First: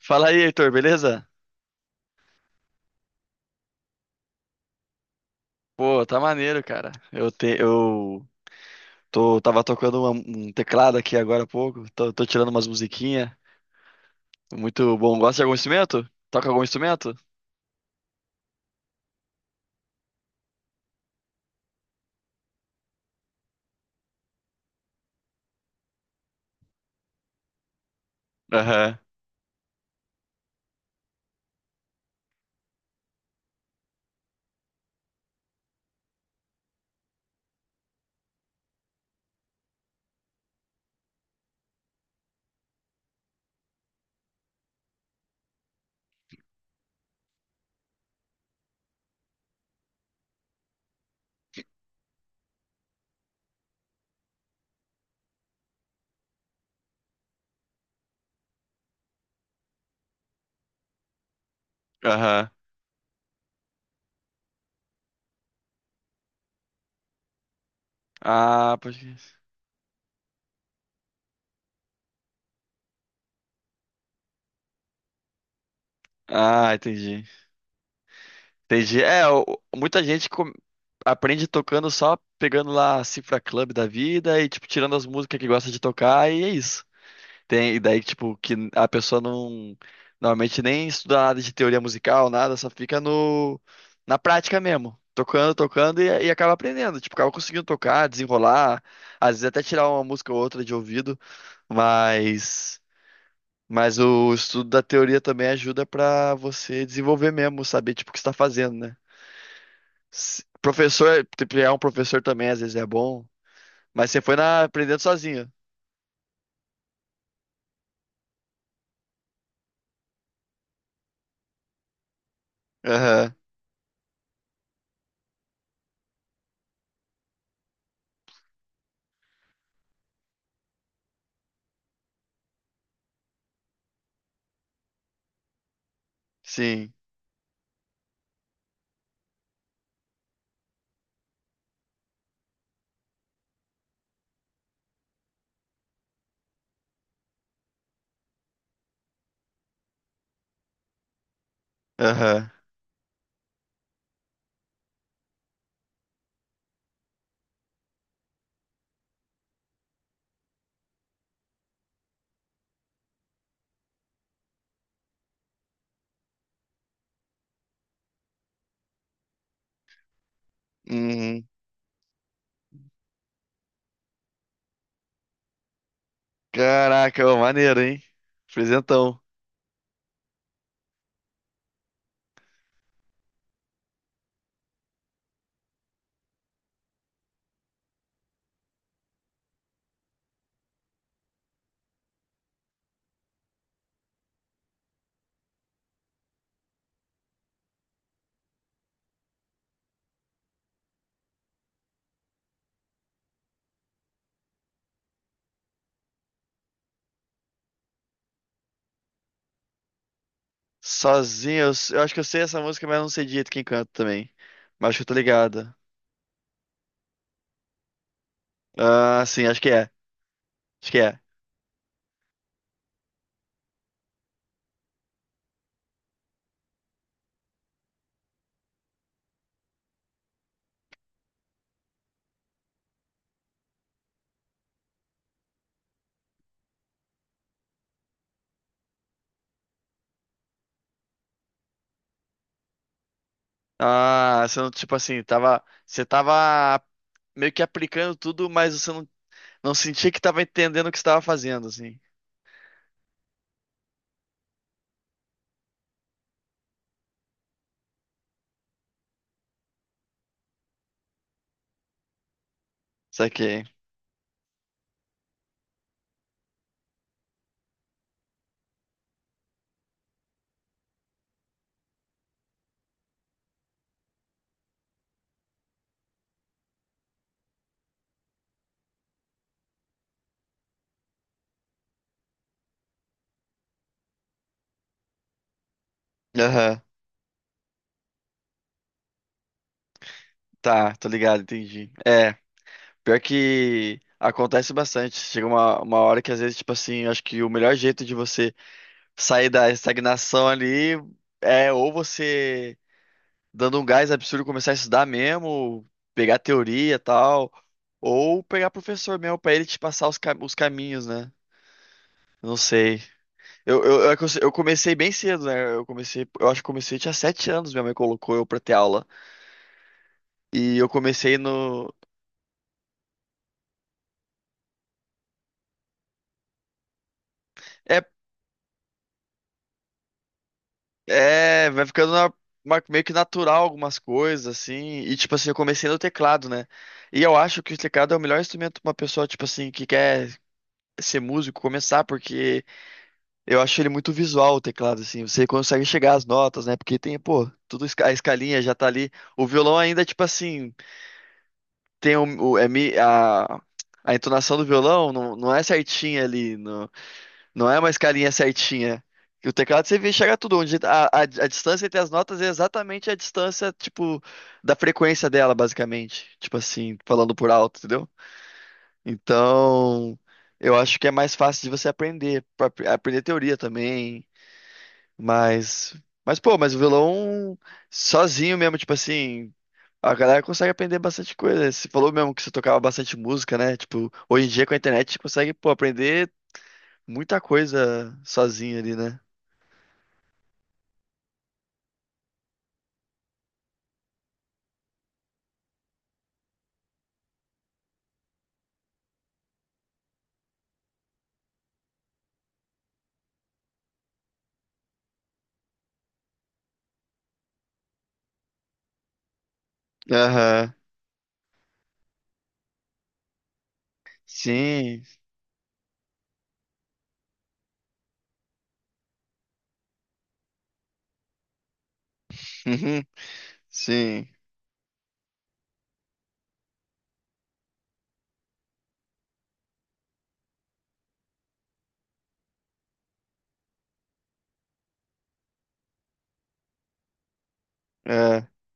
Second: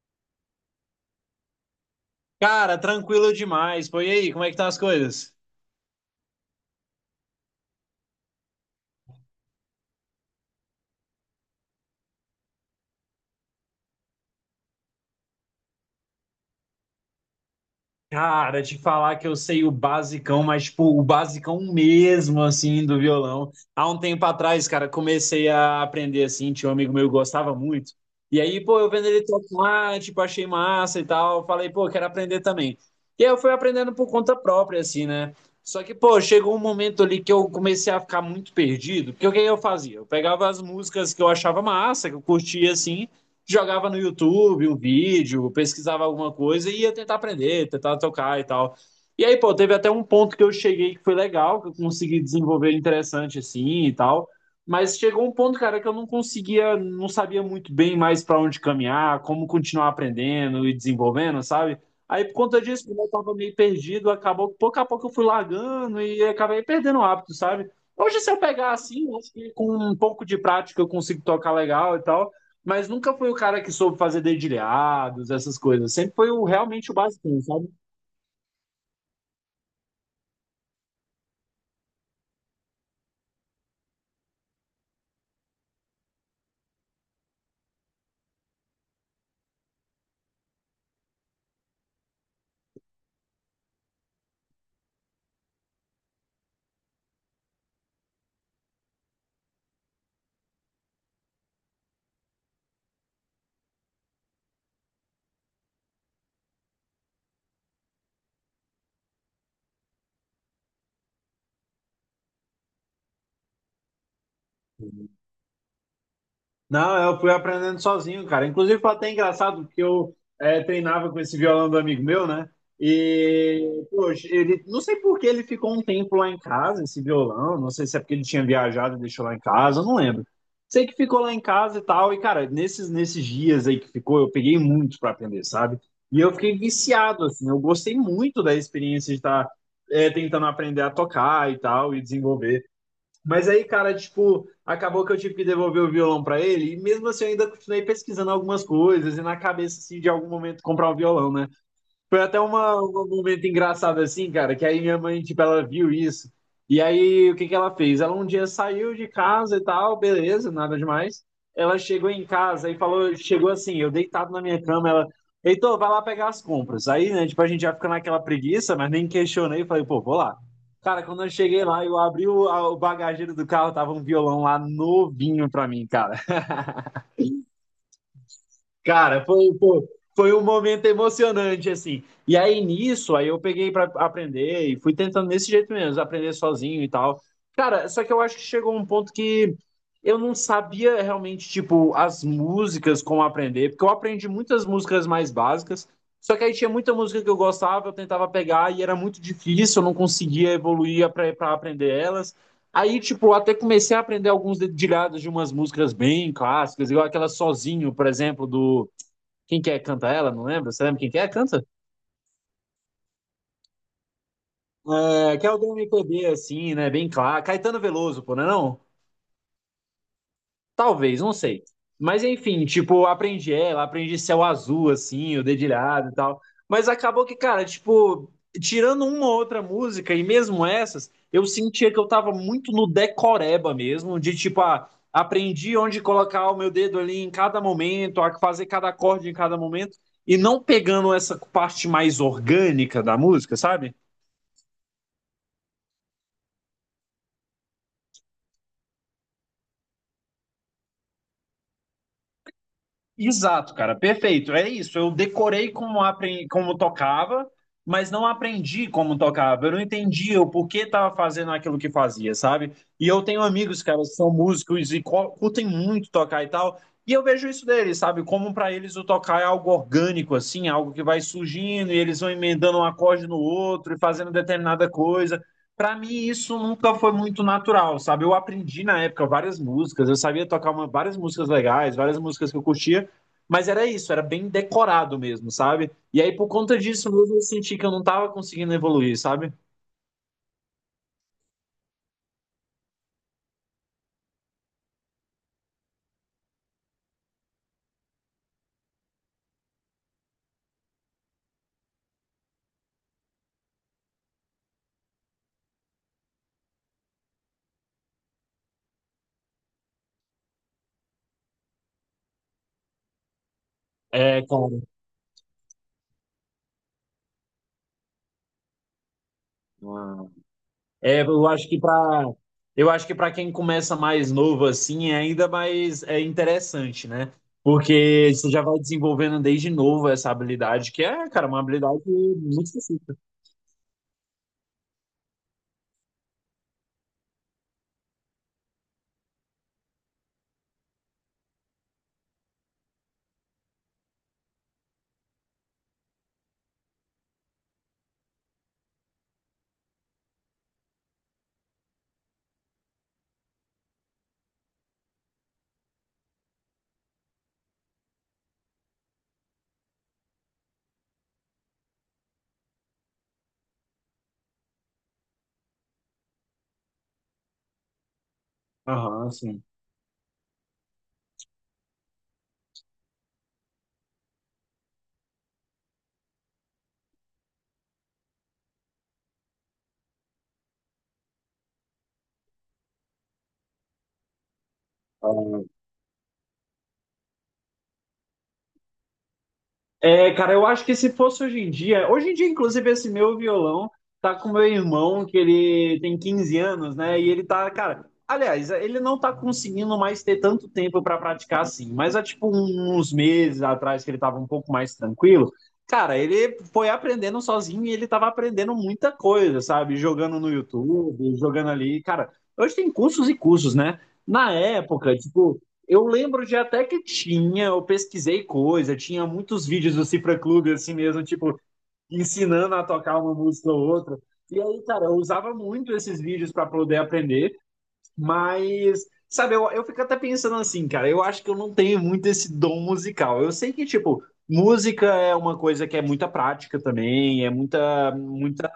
Fala aí, Heitor, beleza? Cara, tranquilo demais. Pô, e aí, como é que estão as coisas? Pô, tá maneiro, cara. Eu tô, tava tocando um teclado aqui agora há pouco. Tô tirando umas musiquinhas. Muito bom. Gosta de algum instrumento? Toca algum instrumento? Cara, te falar que eu sei o basicão, mas tipo, o basicão mesmo, assim, do violão. Há um tempo atrás, cara, comecei a aprender, assim, tinha um amigo meu que gostava muito. E aí, pô, eu Aham, vendo ele tocar, tipo, achei massa e tal. Falei, pô, quero aprender também. E aí eu fui aprendendo por conta própria, assim, né? Só que, pô, chegou um momento ali que eu comecei a ficar muito perdido. Porque o que eu fazia? Eu pegava as músicas que eu achava massa, que eu curtia, assim, jogava no YouTube um vídeo, pesquisava alguma coisa e ia tentar aprender, tentar tocar e tal. E aí, pô, teve até um ponto que eu cheguei que foi legal, que eu consegui desenvolver interessante assim e tal. Mas chegou um ponto, cara, que eu não conseguia, não sabia muito bem mais para onde caminhar, como continuar aprendendo e desenvolvendo, sabe? Aí, por aham. conta disso, como eu tava meio perdido, acabou, que pouco a pouco eu fui largando e acabei perdendo o hábito, sabe? Hoje, se eu pegar Ah, pode assim, crer. eu acho que com um pouco de prática eu consigo tocar legal e tal, mas nunca foi o cara que soube fazer dedilhados, essas coisas. Sempre foi Ah, realmente o entendi. basicão, sabe? Entendi. É, muita gente aprende tocando só pegando lá a Cifra Club da vida e, tipo, tirando as músicas que gosta de tocar e é isso. Tem, e daí, tipo, que a pessoa não normalmente nem estuda nada de teoria musical, nada, só fica no, na prática mesmo. Tocando, tocando e acaba aprendendo. Tipo, acaba conseguindo tocar, desenrolar, às vezes até tirar uma música ou outra de ouvido, mas, mas o estudo da teoria também ajuda pra você desenvolver mesmo, saber, tipo, o que você tá fazendo, né? Professor, tipo, é um professor também, às vezes é bom, mas você foi na, aprendendo sozinho. Não, eu fui aprendendo sozinho, cara. Inclusive, foi até engraçado, porque eu treinava com esse violão do amigo meu, né? Aham, E, poxa, ele, não sei por que ele ficou um tempo lá em casa, esse violão. Não sei se é porque ele tinha viajado e deixou lá em casa, eu não lembro. Sei que ficou lá em casa e tal. E, cara, nesses dias aí que ficou, eu peguei muito pra aprender, sabe? E eu fiquei sim, viciado, assim. Eu gostei muito da experiência de estar tentando aprender a tocar e tal, e desenvolver. Mas aí, cara, tipo, acabou que eu tive que devolver o violão pra ele, e mesmo assim eu ainda continuei pesquisando algumas coisas e na cabeça assim de algum momento comprar o violão, né? Foi até aham. Um momento engraçado assim, cara, que aí minha mãe, tipo, ela viu isso. E aí, o que que ela fez? Ela um dia saiu de casa e tal, beleza, nada demais. Ela chegou em casa e falou, chegou assim, eu deitado na minha cama, ela, Heitor, vai lá pegar as compras. Aí, né, tipo, a gente já fica naquela preguiça, mas nem questionei, falei, pô, vou lá. Cara, quando eu Uhum. cheguei lá, eu abri o bagageiro do carro, tava um violão lá novinho pra mim, cara. Caraca, ô, maneiro, hein? Presentão. Cara, foi, pô, foi um momento emocionante, assim. E aí nisso, aí eu peguei pra aprender e fui tentando desse jeito mesmo, aprender sozinho e tal. Cara, só que eu acho que chegou um ponto que eu não sabia realmente, tipo, as músicas como aprender, porque eu aprendi muitas músicas mais básicas, só que aí tinha muita música que eu gostava, eu tentava pegar e era muito difícil, eu não conseguia evoluir pra aprender elas. Aí, tipo, até comecei a aprender alguns dedilhados de umas músicas bem clássicas, igual aquela Sozinho, por exemplo, do quem quer canta ela? Não lembro. Você lembra quem quer canta? Sozinho, eu acho que eu sei essa música, mas eu não sei direito quem canta também. Mas acho que eu tô É, que é o ligado. do MPB, assim, né? Bem claro. Caetano Veloso, pô, não é não? Ah, sim, acho que é. Acho que é. Talvez, não sei. Mas enfim, tipo, aprendi ela, aprendi Céu Azul, assim, o Dedilhado e tal. Mas acabou que, cara, tipo, tirando uma ou outra música, e mesmo essas, eu sentia que eu tava muito no decoreba mesmo, de tipo, ah, aprendi onde colocar o meu dedo ali em cada momento, a fazer cada acorde em cada momento, e não pegando essa parte mais orgânica da música, sabe? Ah, você não, tipo assim, tava. Você tava meio que aplicando tudo, mas você não, não sentia que tava entendendo o que você tava fazendo, assim. Exato, cara, perfeito. É isso. Eu decorei como, como tocava, mas não aprendi como tocava. Eu não entendia o porquê estava fazendo aquilo que fazia, sabe? E eu tenho Saquei. amigos, cara, que são músicos e curtem muito tocar e tal. E eu vejo isso deles, sabe? Como para eles o tocar é algo orgânico, assim, algo que vai surgindo e eles vão emendando um acorde no outro e fazendo determinada coisa. Para mim, isso nunca foi muito natural, sabe? Eu aprendi na época várias músicas, eu sabia tocar várias músicas legais, várias músicas que eu curtia. Mas era isso, era bem decorado mesmo, sabe? E aí, por conta Aham. disso mesmo, eu senti que eu não tava conseguindo evoluir, sabe? Tá, tô ligado, entendi. É, pior que acontece bastante. Chega uma hora que às vezes, tipo assim, acho que o melhor jeito de você sair da estagnação ali é ou você dando um gás absurdo começar a estudar mesmo, pegar teoria e tal, ou pegar professor mesmo pra ele te passar os caminhos, né? Não sei. Eu, eu, eu aconse- É, eu cara. comecei bem cedo, né? Eu comecei, eu acho que comecei tinha sete anos, minha mãe colocou eu pra ter aula. Ah. E eu É, comecei eu acho que no. pra. Eu acho que para quem começa mais novo assim, é ainda mais é interessante, né? É, Porque você já vai desenvolvendo desde novo essa habilidade, que é, cara, uma vai habilidade ficando muito meio que específica. natural algumas coisas, assim. E tipo assim, eu comecei no teclado, né? E eu acho que o teclado é o melhor instrumento pra uma pessoa, tipo assim, que quer ser músico, começar, porque eu acho ele muito visual o teclado, assim. Você consegue chegar às notas, né? Porque tem, pô, tudo a escalinha já tá ali. O violão ainda, tipo assim, tem a entonação do violão não, não é certinha ali, não, não é uma escalinha certinha. E o teclado você vê chegar tudo onde a distância entre as notas é exatamente a distância, tipo, da frequência dela, basicamente. Tipo assim, falando por alto, entendeu? Aham, sim. Então, eu acho que é mais fácil de você aprender, aprender teoria também, mas mas o violão sozinho mesmo, tipo assim, a galera consegue aprender bastante coisa. Você falou mesmo que você tocava bastante música, né? Tipo, hoje em dia com a internet você consegue, pô, aprender muita coisa sozinho ali, né? É, cara, eu acho que se fosse hoje em dia, inclusive, esse meu violão tá com meu irmão, que ele tem 15 anos, né? E ele tá, cara, aliás, ele não tá conseguindo mais ter tanto tempo pra praticar assim, mas há tipo uns meses atrás que ele tava um pouco mais tranquilo, cara, ele foi aprendendo sozinho e ele tava aprendendo muita coisa, sabe? Jogando no Aham. YouTube, jogando ali, cara. Hoje tem cursos e cursos, né? Na Sim. época, tipo, eu lembro de até que tinha, eu pesquisei coisa, tinha muitos vídeos do Cifra Clube, assim mesmo, tipo, ensinando a Uhum. tocar uma música ou outra. Sim. E aí, cara, eu usava muito esses vídeos para poder aprender, mas, sabe, eu fico até pensando assim, cara, eu acho que eu não tenho muito esse dom musical. Eu sei que, tipo, música é uma coisa que é muita prática também, é muita, É. muita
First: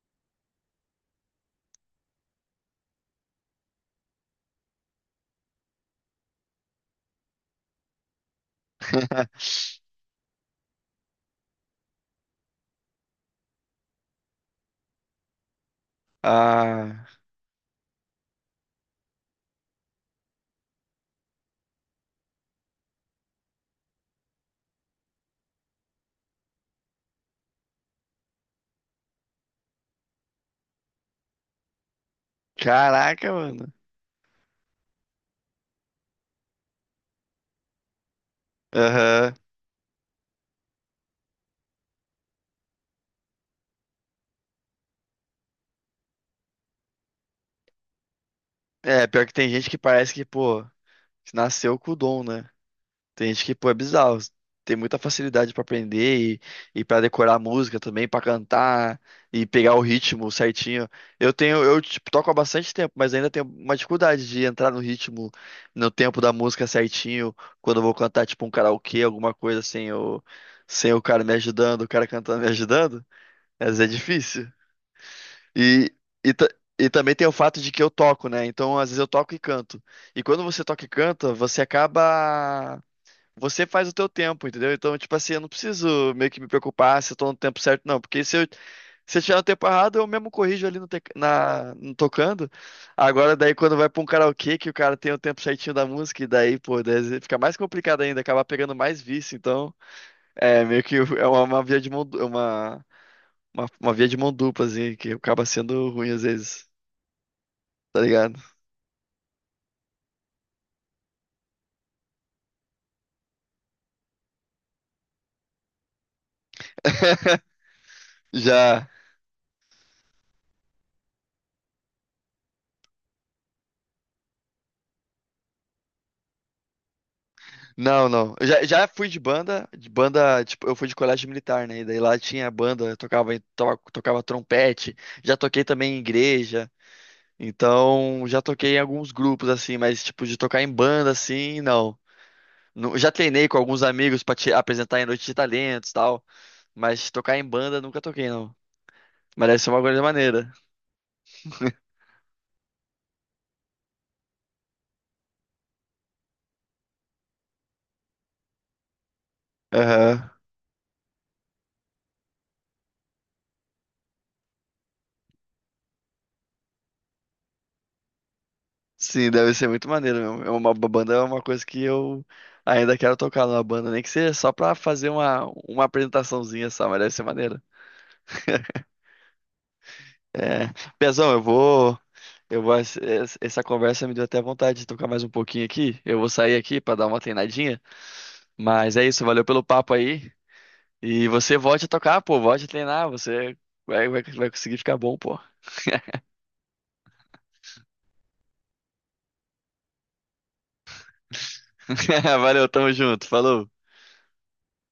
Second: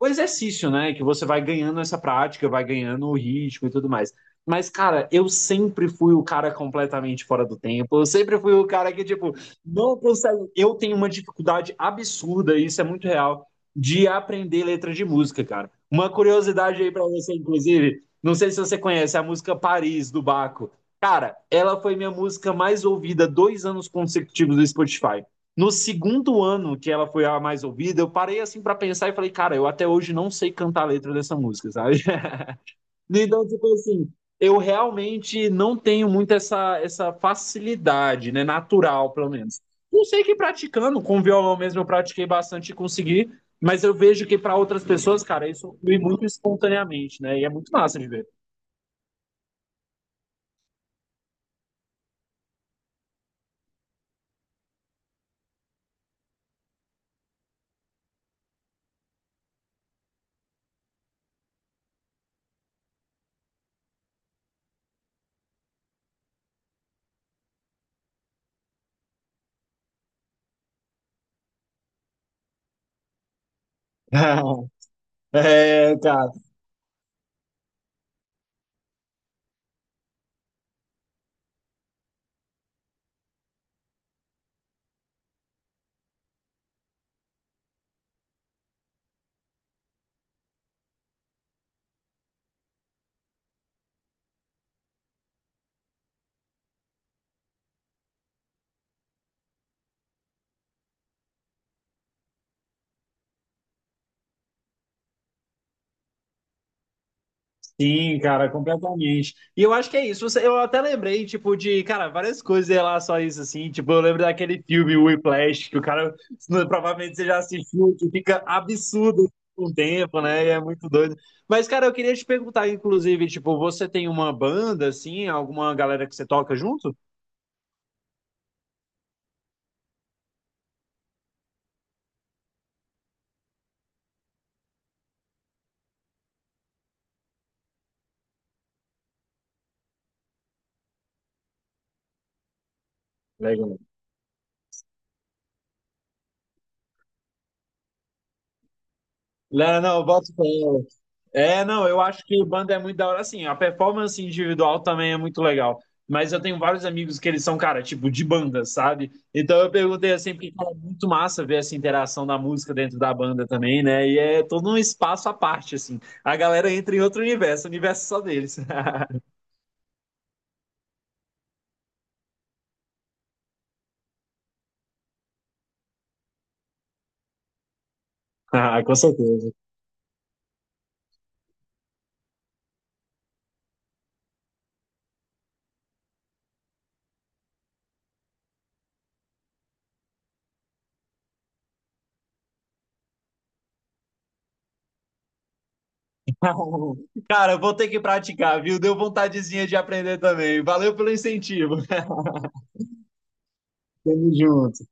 o exercício, né? Que você vai ganhando essa prática, vai ganhando o ritmo e tudo mais. Mas, cara, eu sempre fui o cara completamente fora do tempo. Eu sempre fui o cara que, tipo, não consegue. Eu tenho uma dificuldade absurda, e isso é muito real, de aprender letra de música, cara. Uma curiosidade aí pra Ah, você, inclusive. Não sei se você conhece a música Paris, do Baco. Cara, ela foi minha música mais ouvida 2 anos consecutivos do Spotify. No segundo ano que ela foi a mais ouvida, eu parei assim para pensar e falei, cara, eu até hoje não sei cantar a letra dessa música, sabe? caraca, Então, mano. tipo assim, eu realmente não tenho muito essa, essa facilidade, né? Natural, pelo Aham. menos. Não sei que praticando, com violão mesmo eu pratiquei bastante e consegui, mas eu vejo que para outras pessoas, cara, isso flui muito espontaneamente, né? E é muito massa de ver. É, pior que tem gente que parece que, pô, você nasceu com o dom, né? Tem gente que, pô, é bizarro. Tem muita facilidade pra aprender e para decorar a música também, pra cantar e pegar o ritmo certinho. Eu tipo, toco há bastante tempo, mas ainda tenho uma dificuldade de entrar no ritmo, no tempo da música certinho, quando eu vou cantar tipo um karaokê, alguma coisa sem o, sem o cara me ajudando, o cara cantando me ajudando. Às vezes é difícil. E, É, cara. e, ta- e também tem o fato de que eu toco, né? Então, às vezes eu toco e canto. E quando você toca e canta, você acaba. Você faz o teu tempo, entendeu? Então, tipo assim, eu não preciso meio que me preocupar se eu tô no tempo certo, não. Porque se eu tiver no tempo errado, eu mesmo corrijo ali no tocando. Agora, daí, quando vai pra um karaokê, que o cara tem o tempo certinho da música, e daí, pô, daí fica mais complicado ainda, acaba pegando mais vício. Então, é meio que é uma via de mão, uma via de mão dupla, assim, que acaba sendo ruim às vezes, tá Sim, ligado? cara, completamente. E eu acho que é isso. Eu até lembrei, tipo, de, cara, várias coisas em relação a isso, assim. Tipo, eu lembro daquele filme Whiplash, que o cara, provavelmente você já assistiu, que fica Já. absurdo com o tempo, né? E é muito doido. Mas, cara, eu queria te perguntar, inclusive, tipo, você tem uma banda, assim, alguma galera que você toca junto? Não, não. Eu já fui de banda, tipo, eu fui de colégio militar, né? E daí lá tinha banda, eu tocava, tocava trompete, já toquei também em igreja, então já toquei em alguns grupos, assim, mas tipo, de tocar em banda, assim, não. Já treinei com Legal. alguns amigos pra te apresentar em noite de talentos e tal, mas tocar em banda nunca toquei, não. Mas deve ser Não, uma coisa não, bota fé. maneira. É, não, eu acho que banda é muito da hora, assim, a performance individual também é muito legal, mas eu tenho vários amigos que eles são, cara, tipo, de banda, sabe? Então eu perguntei Aham. assim, porque cara, é muito massa ver essa interação da música dentro da banda também, né? E é todo um espaço à parte, assim, a galera entra em outro universo, o universo é só deles. Sim, deve ser muito maneiro mesmo. É uma banda é uma coisa que eu ainda quero tocar numa banda, nem que seja só pra fazer uma apresentaçãozinha só, mas deve ser maneiro. Ah, com certeza. É, Pezão, eu vou, eu vou. Es- es- Essa conversa me deu até vontade de tocar mais um pouquinho aqui. Eu vou sair aqui pra dar uma treinadinha. Mas é isso, valeu pelo papo aí. E você volte a tocar, pô, volte a treinar. Você vai conseguir ficar bom, pô. Cara, eu vou ter que praticar, viu? Deu vontadezinha de aprender também, valeu pelo incentivo. Valeu, tamo junto, falou. Tamo junto.